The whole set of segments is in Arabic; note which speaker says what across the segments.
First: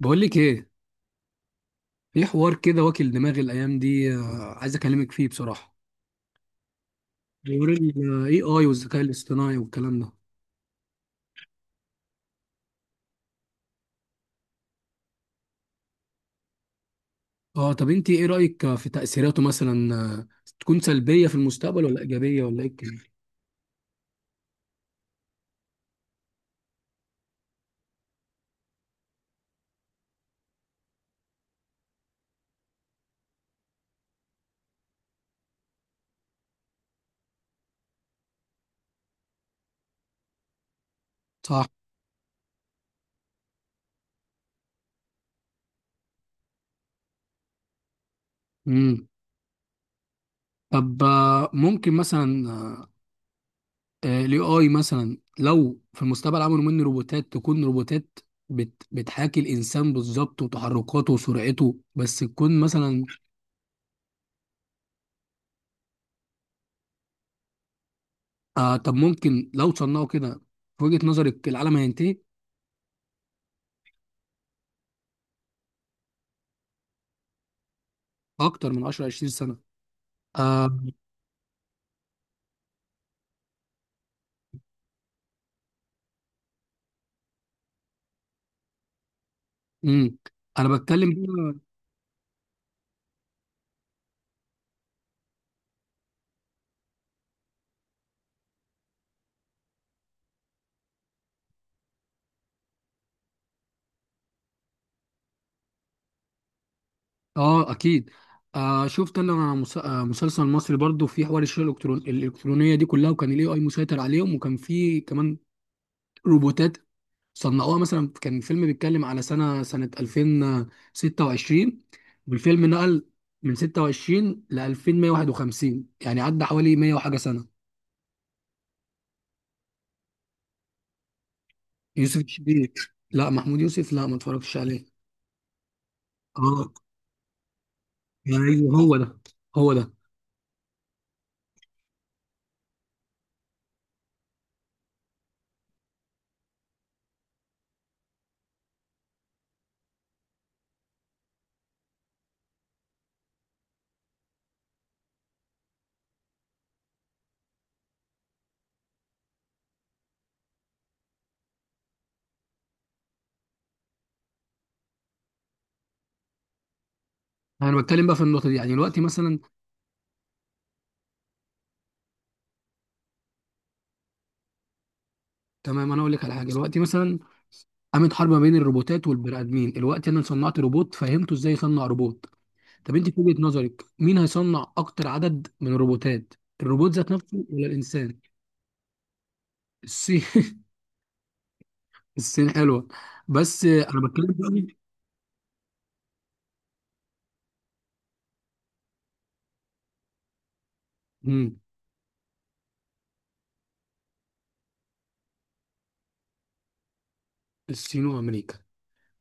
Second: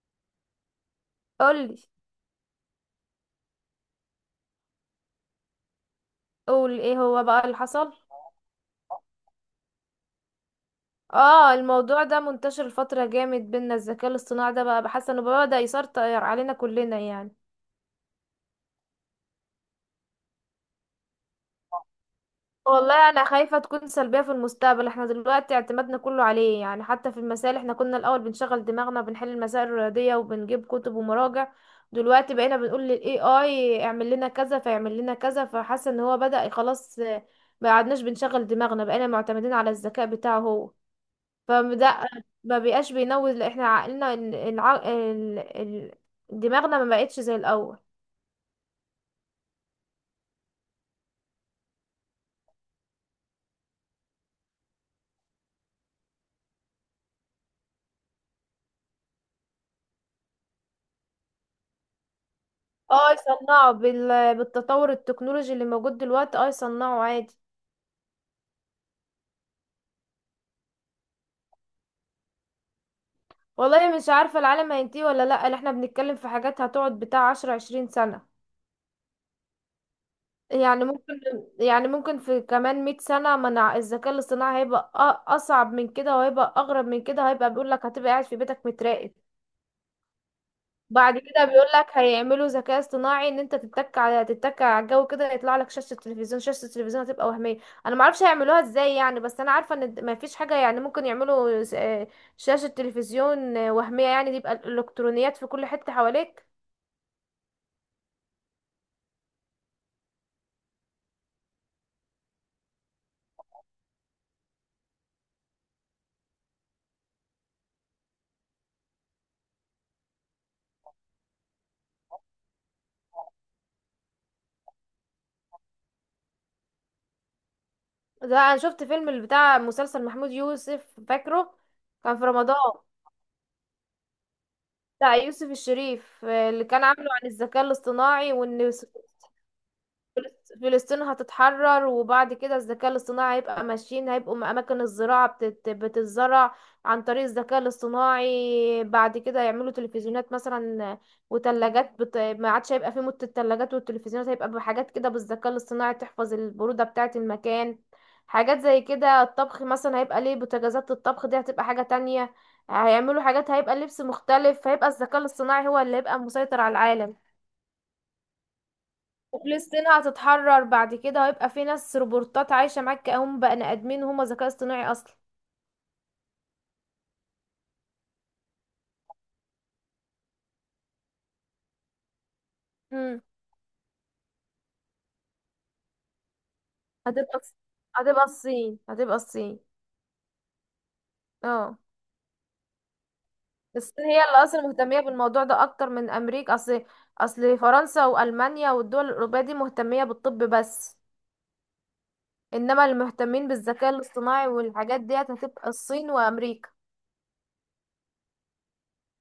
Speaker 1: بقول لك ايه.
Speaker 2: قولي
Speaker 1: في حوار كده واكل دماغي الايام دي، عايز اكلمك فيه بصراحه.
Speaker 2: قولي. ايه هو بقى اللي
Speaker 1: حوار
Speaker 2: حصل؟
Speaker 1: الاي اي والذكاء الاصطناعي والكلام ده.
Speaker 2: اه، الموضوع ده منتشر الفترة جامد بينا. الذكاء الاصطناعي ده بقى بحس انه بدأ يسيطر علينا كلنا يعني.
Speaker 1: اه، طب انت ايه رايك في تاثيراته مثلا، تكون سلبيه في المستقبل ولا ايجابيه ولا ايه الكلام؟
Speaker 2: والله انا خايفة تكون سلبية في المستقبل، احنا دلوقتي اعتمادنا كله عليه يعني. حتى في المسائل، احنا كنا الاول بنشغل دماغنا، بنحل المسائل الرياضية وبنجيب كتب ومراجع. دلوقتي بقينا بنقول لل AI اعمل لنا كذا فيعمل لنا كذا، فحاسة ان هو بدأ خلاص. ما قعدناش بنشغل دماغنا، بقينا معتمدين على الذكاء بتاعه هو.
Speaker 1: صح.
Speaker 2: فده ما بقاش بينوز، لأ، احنا عقلنا دماغنا ما بقتش زي الاول.
Speaker 1: امم. طب، ممكن مثلا الاي اي مثلا لو في المستقبل عملوا منه روبوتات، تكون روبوتات بتحاكي الانسان بالظبط وتحركاته وسرعته، بس تكون مثلا.
Speaker 2: اه يصنعوا بالتطور التكنولوجي اللي موجود دلوقتي. اه يصنعوا عادي.
Speaker 1: آه، طب ممكن لو صنعوا كده، في وجهة نظرك العالم هينتهي؟
Speaker 2: والله مش عارفة العالم هينتهي ولا لأ. اللي احنا بنتكلم في حاجات هتقعد بتاع 10 20 سنة
Speaker 1: اكتر من 10 20 سنه. آه.
Speaker 2: يعني. ممكن يعني، ممكن في كمان 100 سنة منع الذكاء الاصطناعي هيبقى أصعب من كده، وهيبقى أغرب من كده. هيبقى بيقول لك هتبقى قاعد في بيتك متراقب.
Speaker 1: امم. انا بتكلم
Speaker 2: بعد كده
Speaker 1: بقى.
Speaker 2: بيقول لك هيعملوا ذكاء اصطناعي ان انت تتك على تتك على الجو كده يطلع لك شاشه التلفزيون. شاشه التلفزيون هتبقى وهميه. انا ما اعرفش هيعملوها ازاي يعني، بس انا عارفه ان ما فيش حاجه. يعني ممكن يعملوا شاشه تلفزيون وهميه يعني. دي يبقى الالكترونيات في كل حته حواليك.
Speaker 1: اه، اكيد. آه، شفت انا مسلسل مصري برضو في حوار الشرع الالكترونيه دي كلها، وكان الاي اي مسيطر عليهم، وكان في كمان روبوتات صنعوها. مثلا كان فيلم بيتكلم على سنه 2026، والفيلم نقل من 26 ل 2151، يعني عدى حوالي 100 وحاجه سنه.
Speaker 2: ده انا شفت فيلم اللي بتاع مسلسل محمود يوسف، فاكره كان
Speaker 1: يوسف
Speaker 2: في رمضان؟
Speaker 1: الشريف. لا، محمود يوسف، لا ما اتفرجتش عليه.
Speaker 2: بتاع يوسف الشريف، اللي
Speaker 1: اه،
Speaker 2: كان عامله عن الذكاء الاصطناعي، وان
Speaker 1: ايوه هو ده. هو ده.
Speaker 2: فلسطين هتتحرر. وبعد كده الذكاء الاصطناعي هيبقى ماشيين، هيبقوا أماكن الزراعة بتتزرع عن طريق الذكاء الاصطناعي. بعد كده يعملوا تلفزيونات مثلا وتلاجات ما عادش هيبقى في مدة. التلاجات والتلفزيونات هيبقى بحاجات كده بالذكاء الاصطناعي، تحفظ البرودة بتاعة المكان. حاجات زي كده. الطبخ مثلا هيبقى ليه بوتاجازات، الطبخ دي هتبقى حاجة تانية. هيعملوا حاجات، هيبقى لبس مختلف. هيبقى الذكاء الاصطناعي هو اللي هيبقى مسيطر على العالم.
Speaker 1: انا بتكلم بقى في النقطه دي، يعني دلوقتي مثلا.
Speaker 2: وفلسطين هتتحرر بعد كده، وهيبقى في ناس روبوتات عايشة معاك كأنهم بني آدمين وهم ذكاء اصطناعي أصلا.
Speaker 1: تمام، انا اقول لك على حاجه. دلوقتي مثلا قامت حرب ما بين الروبوتات والبني ادمين، دلوقتي انا صنعت روبوت، فهمته ازاي يصنع روبوت. طب انت في
Speaker 2: امم،
Speaker 1: وجهه نظرك مين هيصنع اكتر عدد من الروبوتات؟ الروبوت ذات
Speaker 2: هتبقى
Speaker 1: نفسه ولا الانسان؟
Speaker 2: هتبقى الصين. هتبقى الصين.
Speaker 1: الصين.
Speaker 2: اه.
Speaker 1: الصين حلوه. بس
Speaker 2: الصين
Speaker 1: انا
Speaker 2: هي
Speaker 1: بتكلم
Speaker 2: اللي اصلا
Speaker 1: دلوقتي.
Speaker 2: مهتمية بالموضوع ده اكتر من امريكا. اصل فرنسا والمانيا والدول الاوروبية دي مهتمية بالطب بس.
Speaker 1: مم.
Speaker 2: انما اللي مهتمين بالذكاء الاصطناعي والحاجات ديت هتبقى الصين وامريكا.
Speaker 1: الصين وامريكا.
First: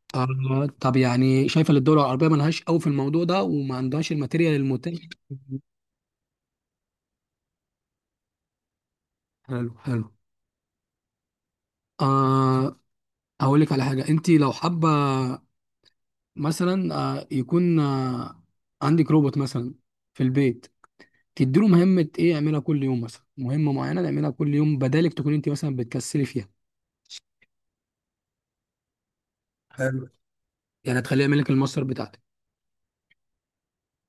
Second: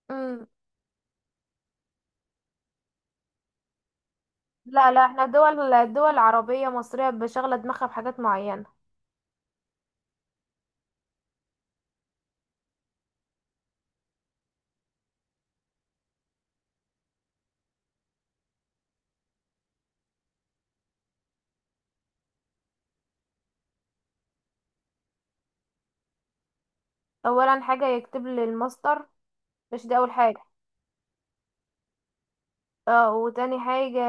Speaker 2: امم.
Speaker 1: آه، طب يعني شايفه ان الدول العربيه ملهاش قوي في الموضوع ده وما عندهاش الماتيريال
Speaker 2: لا
Speaker 1: المتاح؟
Speaker 2: لا، احنا دول عربية مصرية بشغلة دماغها بحاجات معينة.
Speaker 1: حلو حلو. آه. هقول لك على حاجه، انت لو حابه مثلا، يكون عندك روبوت مثلا في البيت، تديله مهمة ايه يعملها كل يوم، مثلا مهمة معينة تعملها كل يوم بدالك تكون انت مثلا بتكسلي فيها.
Speaker 2: اولا حاجة يكتب لي الماستر، مش دي
Speaker 1: حلو.
Speaker 2: اول حاجة.
Speaker 1: يعني تخليه يعمل لك المصدر بتاعتك.
Speaker 2: اه، وتاني حاجة،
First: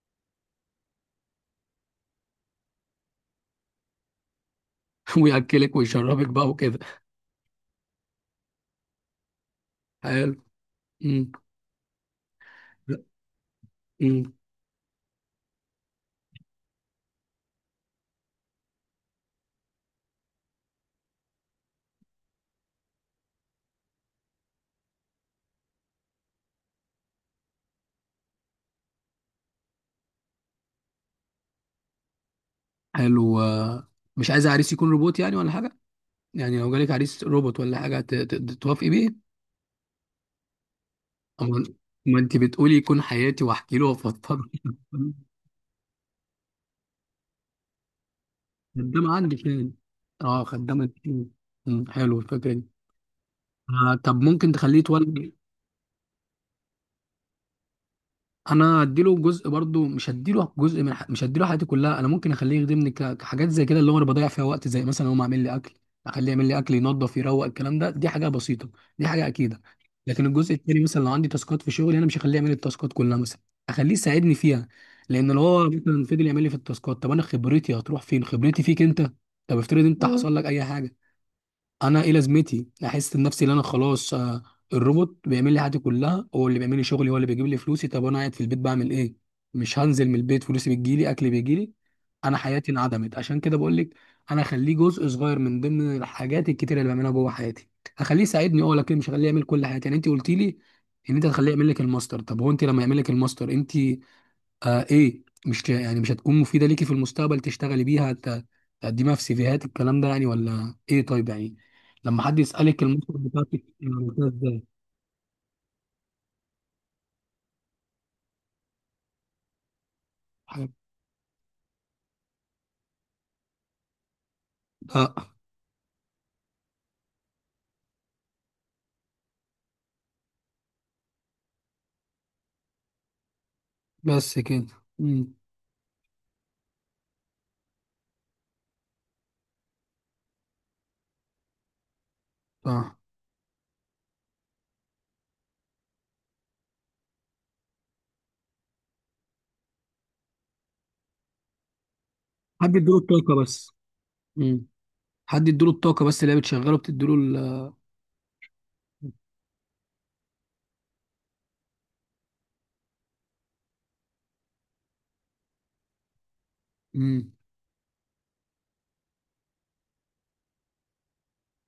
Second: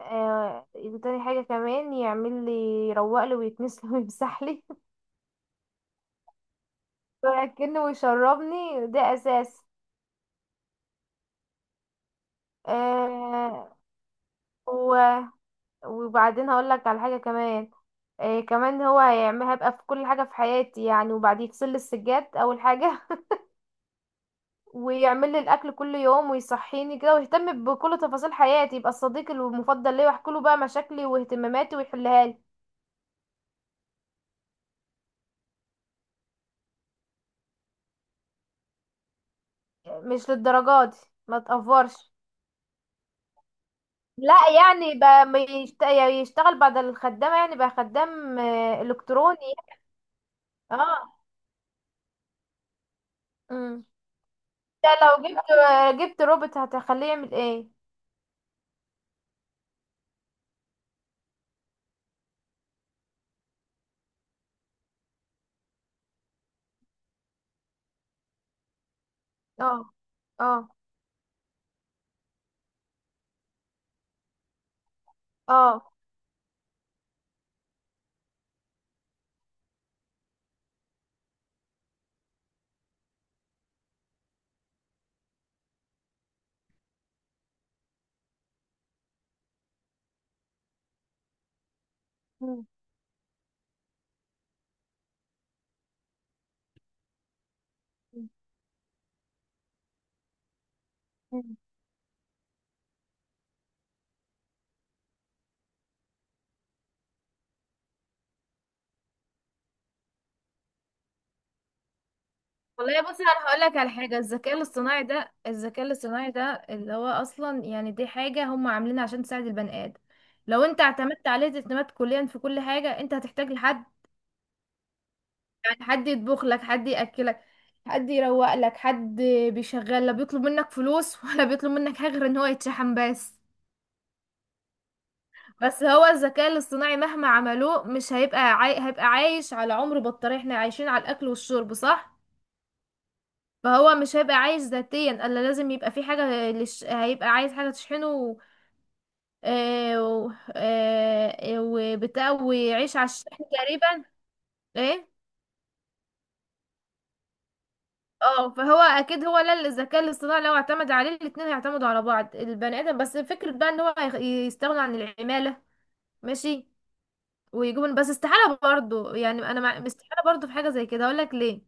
Speaker 2: آه تاني حاجة كمان يعمل لي، يروق لي ويكنس لي ويمسح لي.
Speaker 1: وياكلك ويشربك بقى وكده.
Speaker 2: وياكلني ويشربني، ده اساس.
Speaker 1: حلو. مم.
Speaker 2: آه
Speaker 1: مم.
Speaker 2: و- وبعدين هقول لك على حاجة كمان. آه كمان، هو هيعمل هبقى في كل حاجة في حياتي يعني. وبعد يغسل لي السجاد اول حاجة. ويعمل لي الاكل كل يوم، ويصحيني كده، ويهتم بكل تفاصيل حياتي. يبقى الصديق المفضل ليا، واحكي له بقى مشاكلي واهتماماتي ويحلها لي.
Speaker 1: حلو. مش عايز عريس يكون روبوت يعني ولا حاجة. يعني لو جالك عريس روبوت ولا حاجة توافقي بيه؟
Speaker 2: مش للدرجات دي، ما
Speaker 1: أما.
Speaker 2: تقفرش.
Speaker 1: ما انت بتقولي يكون حياتي واحكي له
Speaker 2: لا
Speaker 1: وافضفض.
Speaker 2: يعني بقى ما يشت- يشتغل بعد الخدامة، يعني بقى خدام،
Speaker 1: خدام عندي
Speaker 2: إلكتروني.
Speaker 1: فين؟ اه، خدام
Speaker 2: اه.
Speaker 1: التيم. مم، حلو الفكره دي.
Speaker 2: امم.
Speaker 1: آه، طب ممكن تخليه
Speaker 2: ده لو
Speaker 1: يتولد.
Speaker 2: جبت، جبت روبوت هتخليه يعمل ايه؟
Speaker 1: انا اديله جزء برضو، مش هديله جزء مش هديله حياتي كلها. انا ممكن اخليه يخدمني كحاجات زي كده، اللي هو انا بضيع فيها وقت، زي مثلا هو عامل لي اكل. اخليه يعمل لي اكل، ينظف، يروق، الكلام ده دي حاجه بسيطه، دي حاجه اكيده.
Speaker 2: اه.
Speaker 1: لكن
Speaker 2: اه.
Speaker 1: الجزء التاني مثلا، لو عندي تاسكات في شغلي، انا مش هخليه يعمل لي التاسكات كلها مثلا، اخليه يساعدني فيها. لان لو هو
Speaker 2: اه.
Speaker 1: مثلا فضل يعمل لي في التاسكات، طب انا خبرتي هتروح فين؟ خبرتي فيك انت. طب افترض انت حصل لك اي حاجه. انا ايه لازمتي؟ احس بنفسي ان انا خلاص، الروبوت بيعمل لي حياتي كلها، هو اللي بيعمل لي شغلي، هو اللي بيجيب لي فلوسي، طب انا قاعد في البيت بعمل ايه؟ مش هنزل من البيت، فلوسي بتجيلي، اكلي بيجيلي، انا
Speaker 2: مم.
Speaker 1: حياتي انعدمت. عشان كده بقول لك انا اخليه جزء صغير من ضمن الحاجات الكتيره اللي بعملها جوه حياتي، هخليه يساعدني، اه، لكن مش هخليه يعمل كل حياتي. يعني انت قلتي لي ان انت هتخليه
Speaker 2: مم.
Speaker 1: يعمل لك الماستر، طب هو انت لما يعمل لك الماستر انت، ايه؟ مش يعني مش هتكون مفيده ليكي في المستقبل تشتغلي بيها، تقدميها في سيفيهات، الكلام ده يعني ولا ايه؟ طيب يعني لما حد يسالك
Speaker 2: والله
Speaker 1: المنطق
Speaker 2: بصي، انا هقول
Speaker 1: بتاعتك،
Speaker 2: لك على
Speaker 1: أنا
Speaker 2: حاجه.
Speaker 1: عملتها
Speaker 2: الذكاء
Speaker 1: ازاي؟
Speaker 2: الاصطناعي ده، الذكاء الاصطناعي ده اللي هو اصلا يعني دي حاجه هم عاملينها عشان تساعد البني ادم. لو
Speaker 1: حاجة-
Speaker 2: انت اعتمدت عليه اعتماد كليا في كل حاجه، انت هتحتاج لحد
Speaker 1: لا،
Speaker 2: يعني. حد يطبخ لك، حد ياكلك، حد يروق لك، حد بيشغل. لا بيطلب منك فلوس ولا بيطلب منك حاجه غير ان هو يتشحن بس.
Speaker 1: بس كده. امم.
Speaker 2: بس هو الذكاء الاصطناعي مهما عملوه مش هيبقى هيبقى عايش على عمر بطارية. احنا عايشين على الاكل والشرب، صح؟
Speaker 1: صح.
Speaker 2: فهو مش هيبقى عايش ذاتيا الا لازم يبقى في حاجه هيبقى عايز حاجه تشحنه. و... آه، و... آه، آه، وبتاع،
Speaker 1: حد
Speaker 2: ويعيش
Speaker 1: يديله
Speaker 2: على
Speaker 1: الطاقه
Speaker 2: الشحن
Speaker 1: بس.
Speaker 2: تقريبا.
Speaker 1: امم.
Speaker 2: ايه
Speaker 1: حد يديله الطاقه بس، اللي هي بتشغله، بتديله.
Speaker 2: اه. فهو اكيد هو، لا الذكاء الاصطناعي لو اعتمد عليه، الاتنين هيعتمدوا على بعض. البني ادم بس فكرة بقى ان هو يستغنوا عن العمالة، ماشي،
Speaker 1: امم.
Speaker 2: ويجيبوا بس. استحالة برضو يعني. انا استحالة برضو في حاجة زي كده. اقول لك ليه.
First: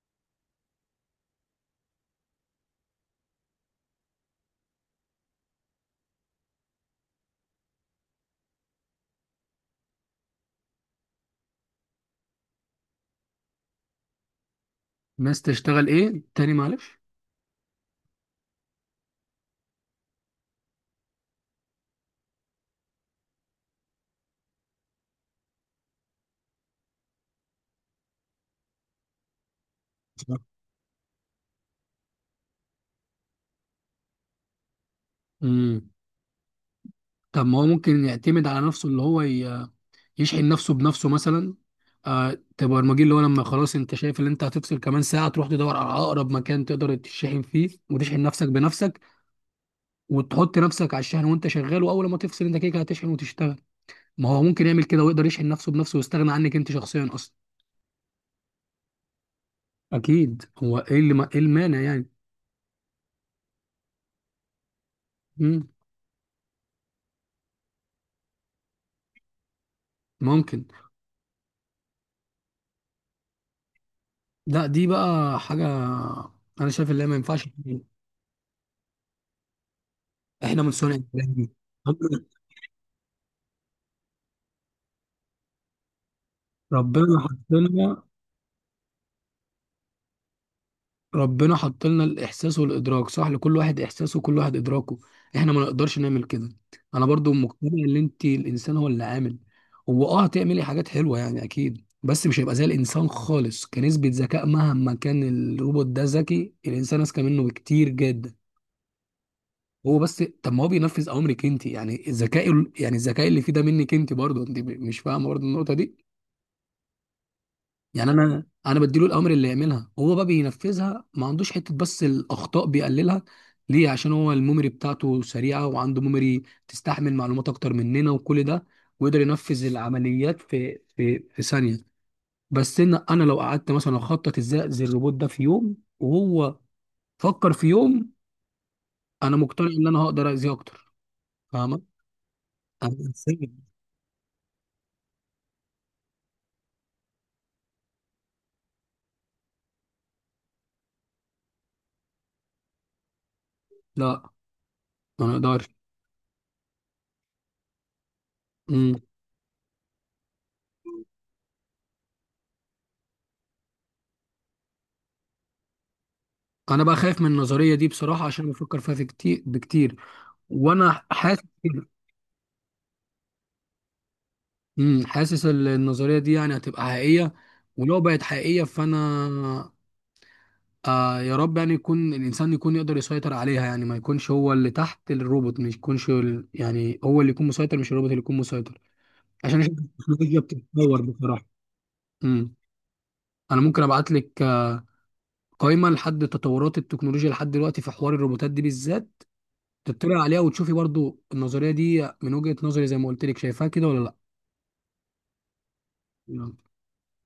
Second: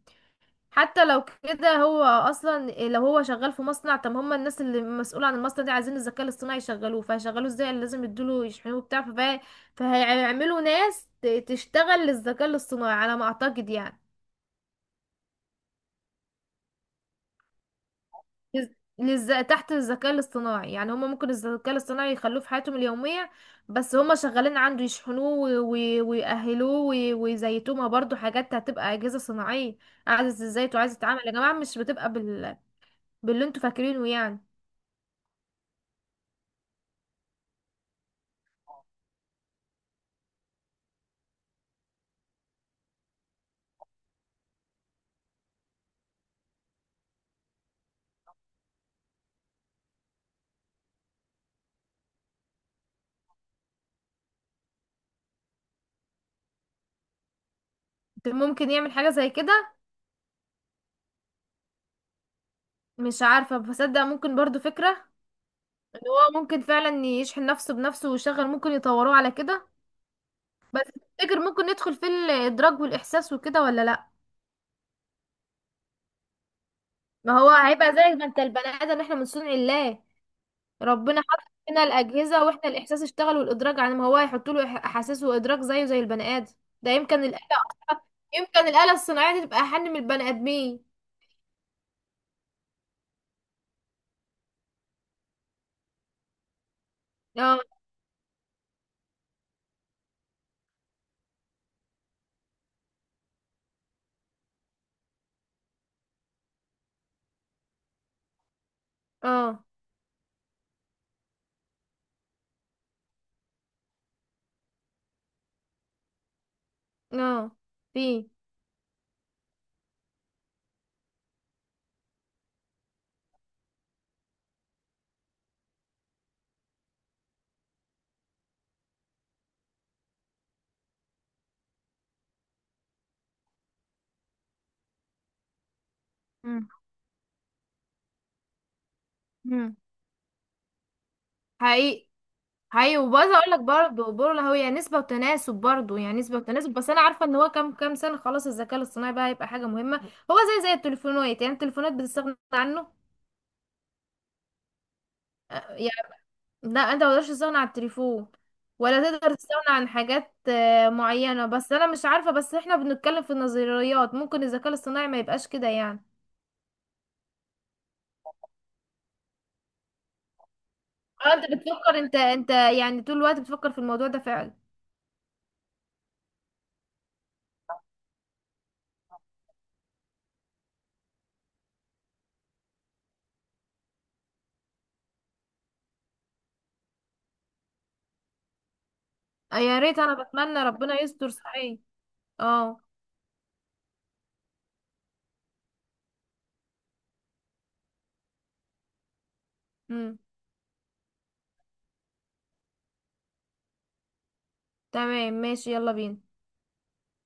Speaker 2: حتى لو كده، هو اصلا لو هو شغال في مصنع، طب هم الناس اللي مسؤولة عن المصنع دي عايزين الذكاء الاصطناعي يشغلوه. فهيشغلوه ازاي يعني؟ لازم يدوله يشحنوه بتاع. فهيعملوا ناس تشتغل للذكاء الاصطناعي على ما اعتقد يعني.
Speaker 1: الناس تشتغل ايه تاني، معلش؟
Speaker 2: لز... تحت الذكاء الاصطناعي يعني. هما ممكن الذكاء الاصطناعي يخلوه في حياتهم اليومية، بس هما شغالين عنده، يشحنوه ويأهلوه ويزيتوه. ما برضه حاجات هتبقى أجهزة صناعية، عايزة تزيت وعايزة تتعامل يا جماعة. مش بتبقى باللي انتوا فاكرينه يعني.
Speaker 1: امم. طب ما هو ممكن يعتمد على نفسه، اللي هو يشحن نفسه بنفسه مثلا. آه. تبقى البرمجي اللي هو لما خلاص انت شايف ان انت هتفصل كمان ساعه، تروح تدور على اقرب مكان تقدر تشحن فيه وتشحن نفسك بنفسك، وتحط نفسك على الشحن وانت شغال، واول ما تفصل انت كده كده هتشحن وتشتغل. ما هو ممكن يعمل كده ويقدر يشحن نفسه بنفسه ويستغنى عنك انت شخصيا اصلا.
Speaker 2: ممكن يعمل حاجة زي كده.
Speaker 1: اكيد، هو ايه اللي ما، ايه المانع يعني؟
Speaker 2: مش عارفة بصدق، ممكن برضه فكرة
Speaker 1: مم.
Speaker 2: ان هو ممكن فعلا يشحن نفسه بنفسه ويشغل. ممكن يطوروه على كده
Speaker 1: ممكن.
Speaker 2: بس. تفتكر ممكن ندخل في الإدراك والإحساس وكده ولا لأ؟
Speaker 1: لا، دي بقى حاجه انا شايف ان هي ما
Speaker 2: ما
Speaker 1: ينفعش.
Speaker 2: هو هيبقى زي ما انت، البني ادم احنا من صنع الله.
Speaker 1: احنا من صنع
Speaker 2: ربنا
Speaker 1: الكلام
Speaker 2: حط
Speaker 1: دي.
Speaker 2: فينا
Speaker 1: ربنا.
Speaker 2: الأجهزة، واحنا الإحساس اشتغل والإدراك. عن ما هو هيحط له أحاسيس وإدراك زيه زي البني آدم. ده
Speaker 1: ربنا
Speaker 2: يمكن الآلة
Speaker 1: حطنا.
Speaker 2: أصلا، يمكن الآلة الصناعية دي تبقى أحن من البني آدمين.
Speaker 1: ربنا حط لنا الاحساس والادراك، صح، لكل واحد احساسه وكل واحد ادراكه، احنا ما نقدرش نعمل كده. انا برضو
Speaker 2: اه.
Speaker 1: مقتنع ان انت الانسان هو اللي عامل. هو، هتعملي حاجات حلوه يعني اكيد، بس مش هيبقى زي الانسان خالص كنسبه ذكاء مهما كان. الروبوت ده ذكي، الانسان اذكى منه بكتير جدا.
Speaker 2: اه.
Speaker 1: هو بس طب ما هو بينفذ اوامرك انت، يعني الذكاء، يعني الذكاء اللي فيه ده منك انت برضو، انت مش فاهمه برضو النقطه دي.
Speaker 2: اه.
Speaker 1: يعني
Speaker 2: في.
Speaker 1: انا بديله الاوامر اللي يعملها، هو بقى بينفذها، ما عندوش حته، بس الاخطاء بيقللها. ليه؟ عشان هو الميموري بتاعته سريعه، وعنده ميموري تستحمل معلومات اكتر مننا وكل ده، ويقدر ينفذ العمليات في ثانيه. بس ان انا لو قعدت مثلا اخطط ازاي اذي الروبوت ده في يوم، وهو
Speaker 2: مم.
Speaker 1: فكر في يوم، انا مقتنع
Speaker 2: مم.
Speaker 1: ان انا هقدر اذيه اكتر. فاهمه؟
Speaker 2: حقيقي،
Speaker 1: أنا
Speaker 2: حقيقي. وبرضه اقول
Speaker 1: إنسان.
Speaker 2: لك برضه، برضه هو يعني نسبة وتناسب، برضه يعني نسبة وتناسب. بس انا عارفة ان هو كام كام سنة خلاص الذكاء الاصطناعي بقى هيبقى حاجة مهمة. هو زي زي التليفونات يعني. التليفونات بتستغنى عنه.
Speaker 1: لا، ما اقدرش.
Speaker 2: آه، لا انت مقدرش تستغنى عن التليفون،
Speaker 1: امم.
Speaker 2: ولا تقدر تستغنى عن حاجات معينة بس. انا مش عارفة، بس احنا بنتكلم في النظريات. ممكن الذكاء الاصطناعي ما يبقاش كده يعني.
Speaker 1: انا بقى خايف من النظريه دي بصراحه، عشان بفكر فيها في كتير بكتير، وانا
Speaker 2: اه
Speaker 1: حاسس.
Speaker 2: انت بتفكر، انت يعني طول الوقت بتفكر في الموضوع ده فعلا.
Speaker 1: امم. حاسس النظريه دي يعني هتبقى حقيقيه، ولو بقت حقيقيه فانا، آه، يا رب يعني يكون الانسان يقدر يسيطر عليها، يعني ما يكونش هو اللي تحت الروبوت، مش يكونش يعني هو اللي يكون مسيطر مش الروبوت اللي يكون مسيطر، عشان أشوف
Speaker 2: يا ريت، انا
Speaker 1: التكنولوجيا
Speaker 2: بتمنى ربنا
Speaker 1: بتتطور
Speaker 2: يستر
Speaker 1: بصراحه.
Speaker 2: صحيح.
Speaker 1: امم.
Speaker 2: اه.
Speaker 1: انا ممكن ابعت لك قائمه لحد تطورات التكنولوجيا لحد دلوقتي في حوار الروبوتات دي بالذات،
Speaker 2: امم.
Speaker 1: تطلع عليها وتشوفي برضو النظريه دي من وجهه نظري، زي ما قلت لك، شايفاها كده ولا
Speaker 2: تمام، ماشي، يلا بينا.
Speaker 1: لا؟